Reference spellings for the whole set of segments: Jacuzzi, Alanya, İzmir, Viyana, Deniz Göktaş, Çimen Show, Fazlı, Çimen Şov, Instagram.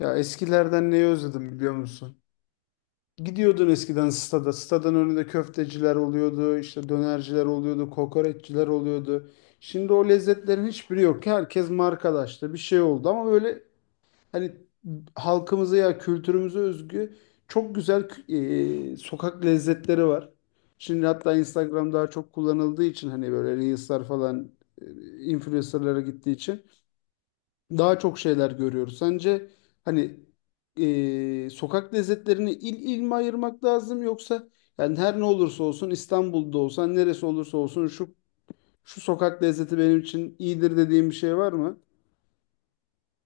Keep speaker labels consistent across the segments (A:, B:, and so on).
A: Ya eskilerden neyi özledim biliyor musun? Gidiyordun eskiden stada. Stadan önünde köfteciler oluyordu, işte dönerciler oluyordu, kokoreççiler oluyordu. Şimdi o lezzetlerin hiçbiri yok. Herkes markalaştı. Bir şey oldu ama böyle hani halkımıza ya kültürümüze özgü çok güzel sokak lezzetleri var. Şimdi hatta Instagram daha çok kullanıldığı için hani böyle Reels'lar falan e, influencer'lara gittiği için daha çok şeyler görüyoruz. Sence hani sokak lezzetlerini il il mi ayırmak lazım yoksa yani her ne olursa olsun İstanbul'da olsan neresi olursa olsun şu sokak lezzeti benim için iyidir dediğim bir şey var mı?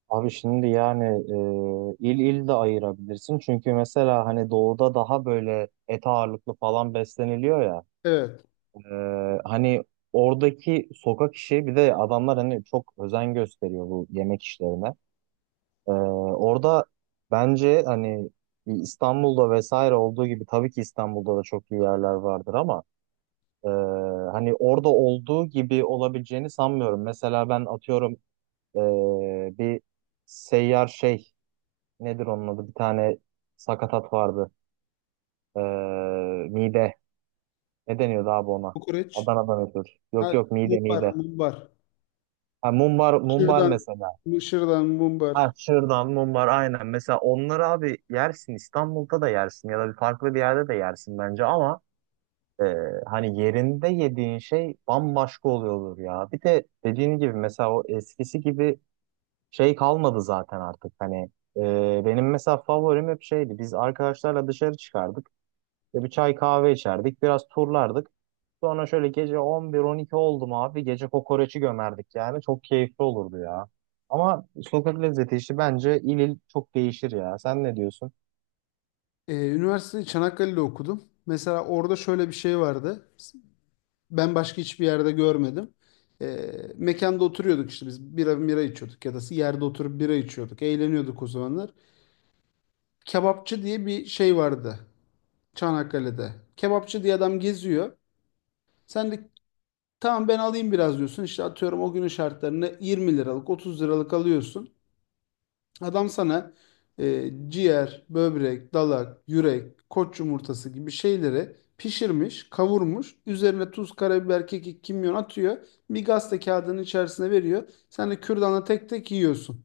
B: Abi şimdi yani il il de ayırabilirsin. Çünkü mesela hani doğuda daha böyle et ağırlıklı falan besleniliyor ya.
A: Evet.
B: E, hani oradaki sokak işi bir de adamlar hani çok özen gösteriyor bu yemek işlerine. E, orada bence hani İstanbul'da vesaire olduğu gibi tabii ki İstanbul'da da çok iyi yerler vardır ama e, hani orada olduğu gibi olabileceğini sanmıyorum. Mesela ben atıyorum bir seyyar şey nedir onun adı? Bir tane sakatat vardı. Ee, mide. Ne deniyordu abi ona?
A: Kokoreç.
B: Adana'dan ötürü.
A: Ha,
B: Yok yok mide
A: mumbar,
B: mide.
A: mumbar.
B: Ha, mumbar, mumbar
A: Şırdan,
B: mesela.
A: şırdan, mumbar.
B: Ha şırdan, mumbar aynen. Mesela onları abi yersin. İstanbul'da da yersin ya da bir farklı bir yerde de yersin bence ama e, hani yerinde yediğin şey bambaşka oluyordur ya. Bir de dediğin gibi mesela o eskisi gibi şey kalmadı zaten artık. Hani benim mesela favorim hep şeydi. Biz arkadaşlarla dışarı çıkardık. İşte bir çay kahve içerdik. Biraz turlardık. Sonra şöyle gece 11-12 oldu mu abi? Gece kokoreçi gömerdik yani. Çok keyifli olurdu ya. Ama sokak lezzeti işi bence il il çok değişir ya. Sen ne diyorsun?
A: E, üniversiteyi Çanakkale'de okudum. Mesela orada şöyle bir şey vardı. Ben başka hiçbir yerde görmedim. Mekanda oturuyorduk işte biz bira içiyorduk ya da yerde oturup bira içiyorduk. Eğleniyorduk o zamanlar. Kebapçı diye bir şey vardı Çanakkale'de. Kebapçı diye adam geziyor. Sen de tamam ben alayım biraz diyorsun. İşte atıyorum o günün şartlarını 20 liralık 30 liralık alıyorsun. Adam sana ciğer, böbrek, dalak, yürek, koç yumurtası gibi şeyleri pişirmiş, kavurmuş. Üzerine tuz, karabiber, kekik, kimyon atıyor. Bir gazete kağıdının içerisine veriyor. Sen de kürdanla tek tek yiyorsun.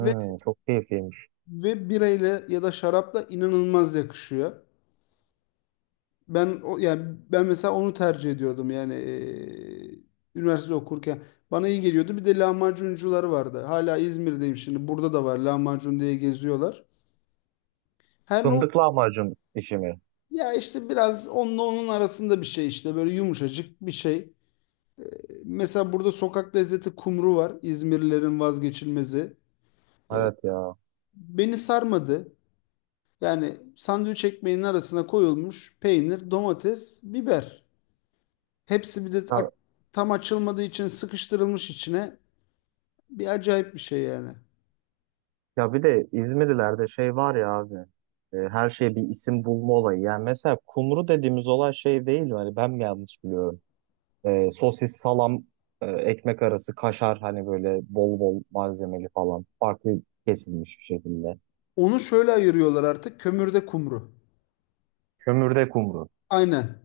A: Ve
B: çok keyifliymiş.
A: ve birayla ya da şarapla inanılmaz yakışıyor. Ben o yani ben mesela onu tercih ediyordum yani üniversite okurken. Bana iyi geliyordu. Bir de lahmacuncular vardı. Hala İzmir'deyim şimdi. Burada da var lahmacun diye geziyorlar. Her ne.
B: Fındık lahmacun işi mi?
A: Ya işte biraz onunla onun arasında bir şey işte böyle yumuşacık bir şey. E, Mesela burada sokak lezzeti kumru var. İzmirlilerin vazgeçilmezi. E,
B: Evet ya.
A: Beni sarmadı. Yani sandviç ekmeğinin arasına koyulmuş peynir, domates, biber. Hepsi bir de
B: Ya,
A: tam açılmadığı için sıkıştırılmış içine. Bir acayip bir şey yani.
B: ya bir de İzmirlilerde şey var ya abi. Her şeye bir isim bulma olayı. Yani mesela kumru dediğimiz olay şey değil mi? Hani ben mi yanlış biliyorum? E, sosis, salam, ekmek arası, kaşar hani böyle bol bol malzemeli falan. Farklı kesilmiş bir şekilde.
A: Onu şöyle ayırıyorlar artık kömürde kumru.
B: Kömürde kumru.
A: Aynen.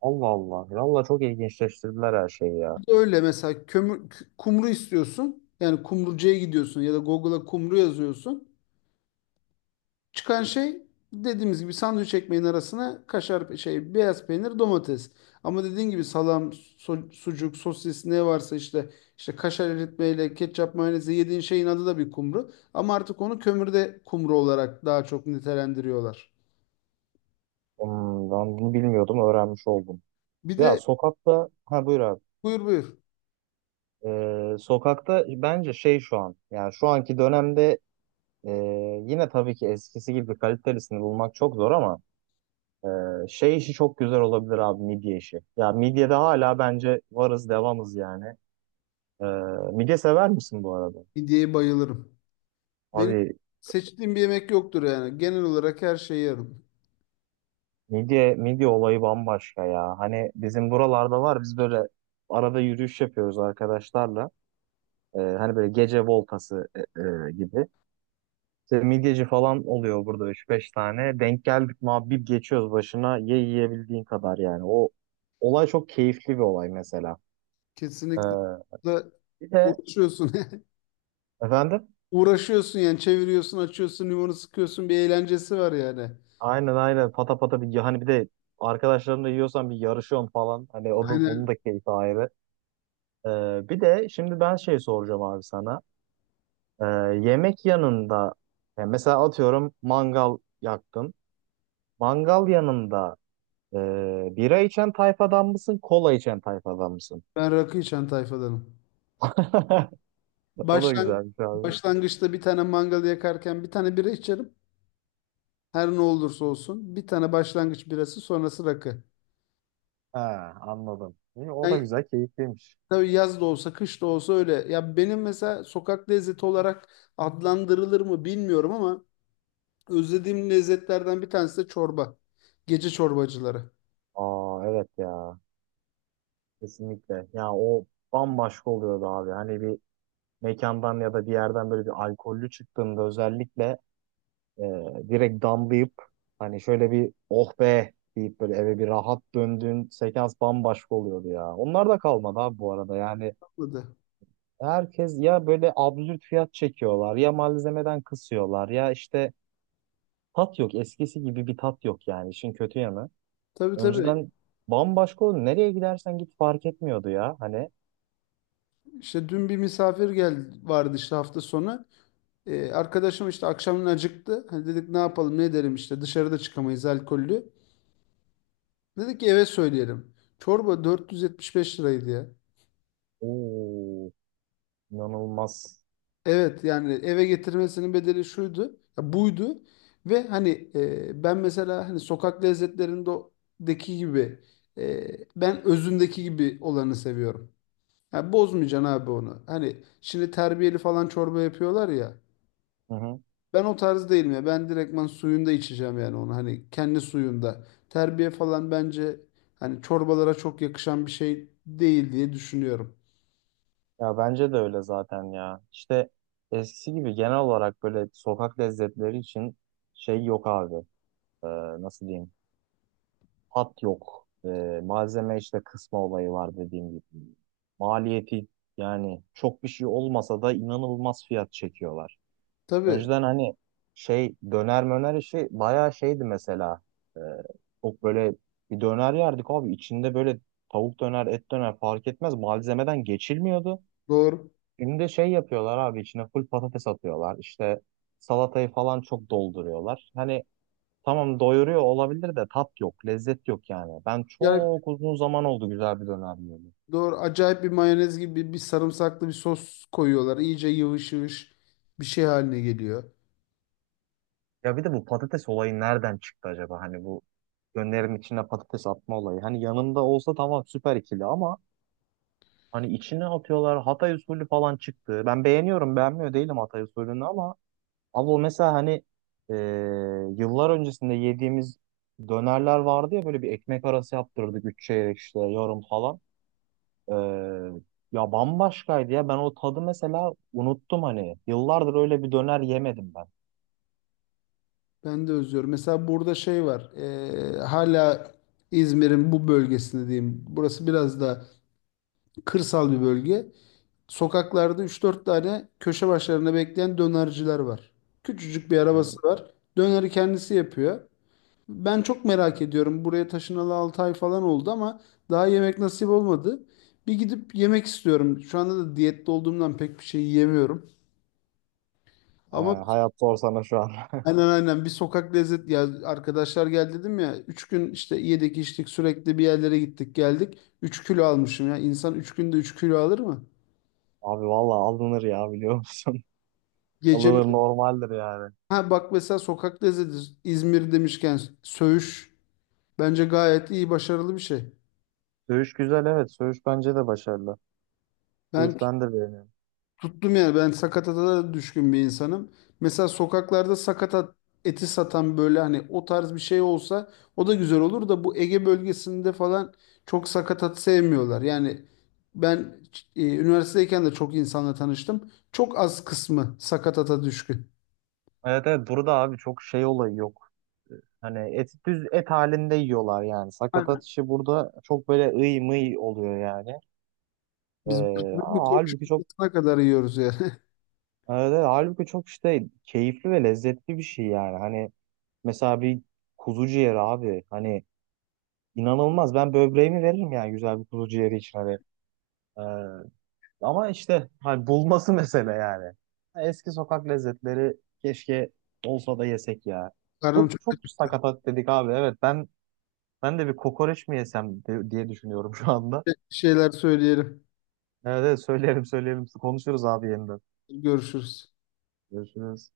B: Allah Allah. Valla çok ilginçleştirdiler her şeyi ya.
A: Öyle mesela kömür, kumru istiyorsun. Yani kumrucuya gidiyorsun ya da Google'a kumru yazıyorsun. Çıkan şey dediğimiz gibi sandviç ekmeğin arasına kaşar şey beyaz peynir domates. Ama dediğin gibi salam, sucuk, sosis ne varsa işte kaşar eritmeyle ketçap mayonezi yediğin şeyin adı da bir kumru. Ama artık onu kömürde kumru olarak daha çok nitelendiriyorlar.
B: Hmm, ben bunu bilmiyordum, öğrenmiş oldum.
A: Bir
B: Ya
A: de
B: sokakta, ha buyur abi.
A: buyur.
B: Sokakta bence şey şu an, yani şu anki dönemde e, yine tabii ki eskisi gibi kalitelisini bulmak çok zor ama şey işi çok güzel olabilir abi midye işi. Ya midyede hala bence varız devamız yani. Ee, Midye sever misin bu arada?
A: Midyeye bayılırım. Benim
B: Abi
A: seçtiğim bir yemek yoktur yani. Genel olarak her şeyi yerim.
B: midye olayı bambaşka ya. Hani bizim buralarda var. Biz böyle arada yürüyüş yapıyoruz arkadaşlarla. Hani böyle gece voltası gibi. İşte midyeci falan oluyor burada üç beş tane. Denk geldik mi abi bir geçiyoruz başına. Yiyebildiğin kadar yani. O olay çok keyifli bir olay mesela.
A: Kesinlikle.
B: Ee,
A: Da
B: bir de
A: uğraşıyorsun.
B: Efendim
A: Uğraşıyorsun yani çeviriyorsun, açıyorsun, limonu sıkıyorsun bir eğlencesi var yani.
B: aynen pata pata bir hani bir de arkadaşlarımla yiyorsan bir yarışıyorsun falan. Hani onun, onun
A: Aynen,
B: da keyfi ayrı. Bir de şimdi ben şey soracağım abi sana. Ee, Yemek yanında yani mesela atıyorum mangal yaktın. Mangal yanında e, bira içen tayfadan mısın, kola içen tayfadan mısın?
A: ben rakı içen tayfadanım.
B: O da
A: Başlan
B: güzelmiş abi.
A: başlangıçta bir tane mangal yakarken bir tane bira içerim. Her ne olursa olsun. Bir tane başlangıç birası sonrası rakı.
B: He, Anladım. İyi, o da
A: Yani
B: güzel, keyifliymiş.
A: tabii yaz da olsa kış da olsa öyle. Ya benim mesela sokak lezzeti olarak adlandırılır mı bilmiyorum ama özlediğim lezzetlerden bir tanesi de çorba. Gece çorbacıları.
B: Aa evet ya kesinlikle. Ya o bambaşka oluyordu abi. Hani bir mekandan ya da bir yerden böyle bir alkollü çıktığında özellikle E, direkt damlayıp hani şöyle bir oh be deyip böyle eve bir rahat döndüğün sekans bambaşka oluyordu ya. Onlar da kalmadı abi bu arada yani herkes ya böyle absürt fiyat çekiyorlar ya malzemeden kısıyorlar ya işte tat yok eskisi gibi bir tat yok yani işin kötü yanı.
A: Tabii, tabii.
B: Önceden bambaşka oldu nereye gidersen git fark etmiyordu ya hani
A: İşte dün bir misafir geldi vardı işte hafta sonu. Arkadaşım işte akşamın acıktı. Hani dedik ne yapalım ne edelim işte dışarıda çıkamayız alkollü. Dedik ki eve söyleyelim. Çorba 475 liraydı ya.
B: o inanılmaz.
A: Evet yani eve getirmesinin bedeli şuydu ya buydu. Ve hani ben mesela hani sokak lezzetlerindeki gibi e, ben özündeki gibi olanı seviyorum. Ya bozmayacaksın abi onu. Hani şimdi terbiyeli falan çorba yapıyorlar ya. Ben o tarz değilim ya. Ben direktman suyunda içeceğim yani onu. Hani kendi suyunda. Terbiye falan bence hani çorbalara çok yakışan bir şey değil diye düşünüyorum.
B: Ya bence de öyle zaten ya. İşte eskisi gibi genel olarak böyle sokak lezzetleri için şey yok abi. Ee, Nasıl diyeyim? Hat yok. Malzeme işte kısma olayı var dediğim gibi. Maliyeti yani çok bir şey olmasa da inanılmaz fiyat çekiyorlar.
A: Tabii,
B: Önceden hani şey döner möner işi bayağı şeydi mesela. Ee, Çok böyle bir döner yerdik abi. İçinde böyle tavuk döner, et döner fark etmez. Malzemeden geçilmiyordu.
A: doğru.
B: Şimdi şey yapıyorlar abi içine full patates atıyorlar. İşte salatayı falan çok dolduruyorlar. Hani tamam doyuruyor olabilir de tat yok, lezzet yok yani. Ben
A: Ya
B: çok uzun zaman oldu güzel bir döner yiyeli.
A: doğru, acayip bir mayonez gibi bir sarımsaklı bir sos koyuyorlar. İyice yıvış yıvış bir şey haline geliyor.
B: Ya bir de bu patates olayı nereden çıktı acaba? Hani bu dönerin içine patates atma olayı. Hani yanında olsa tamam süper ikili ama hani içine atıyorlar. Hatay usulü falan çıktı. Ben beğeniyorum, beğenmiyor değilim Hatay usulünü ama abi o mesela hani e, yıllar öncesinde yediğimiz dönerler vardı ya böyle bir ekmek arası yaptırdık üç çeyrek işte yarım falan. E, Ya bambaşkaydı ya ben o tadı mesela unuttum hani. Yıllardır öyle bir döner yemedim ben.
A: Ben de özlüyorum. Mesela burada şey var. Hala İzmir'in bu bölgesinde diyeyim. Burası biraz da kırsal bir bölge. Sokaklarda üç dört tane köşe başlarında bekleyen dönerciler var. Küçücük bir
B: Hı.
A: arabası var. Döneri kendisi yapıyor. Ben çok merak ediyorum. Buraya taşınalı 6 ay falan oldu ama daha yemek nasip olmadı. Bir gidip yemek istiyorum. Şu anda da diyette olduğumdan pek bir şey yiyemiyorum.
B: E,
A: Ama
B: Hayat zor şu an.
A: aynen bir sokak lezzet, ya arkadaşlar geldi dedim ya. 3 gün işte yedik içtik sürekli bir yerlere gittik geldik. 3 kilo almışım ya. İnsan 3 günde 3 kilo alır mı?
B: Abi valla alınır ya biliyor musun?
A: Gecenin.
B: Alınır normaldir yani.
A: Ha bak mesela sokak lezzeti İzmir demişken söğüş bence gayet iyi başarılı bir şey.
B: Söğüş güzel evet. Söğüş bence de başarılı.
A: Ben
B: Söğüş
A: tut-
B: ben de beğeniyorum.
A: tuttum yani, ben sakatata da düşkün bir insanım. Mesela sokaklarda sakatat eti satan böyle hani o tarz bir şey olsa o da güzel olur da bu Ege bölgesinde falan çok sakatat sevmiyorlar. Yani ben üniversiteyken de çok insanla tanıştım. Çok az kısmı sakatata düşkün.
B: Evet evet burada abi çok şey olayı yok. Hani et düz et halinde yiyorlar yani.
A: Aynen.
B: Sakatat işi burada çok böyle ıy mıy oluyor yani. Ee,
A: Biz bir
B: Ama
A: koç
B: halbuki çok
A: yumurtasına kadar yiyoruz yani.
B: evet, evet, halbuki çok işte keyifli ve lezzetli bir şey yani. Hani mesela bir kuzu ciğeri abi hani inanılmaz. Ben böbreğimi veririm yani güzel bir kuzu ciğeri için hani. Ee, Ama işte hani bulması mesele yani. Eski sokak lezzetleri keşke olsa da yesek ya.
A: Karnım
B: Çok
A: çok
B: çok sakatat dedik abi. Ben de bir kokoreç mi yesem de- diye düşünüyorum şu anda.
A: acıktı, bir şeyler söyleyelim.
B: Evet, evet söyleyelim söyleyelim. Konuşuruz abi yeniden.
A: Görüşürüz.
B: Görüşürüz.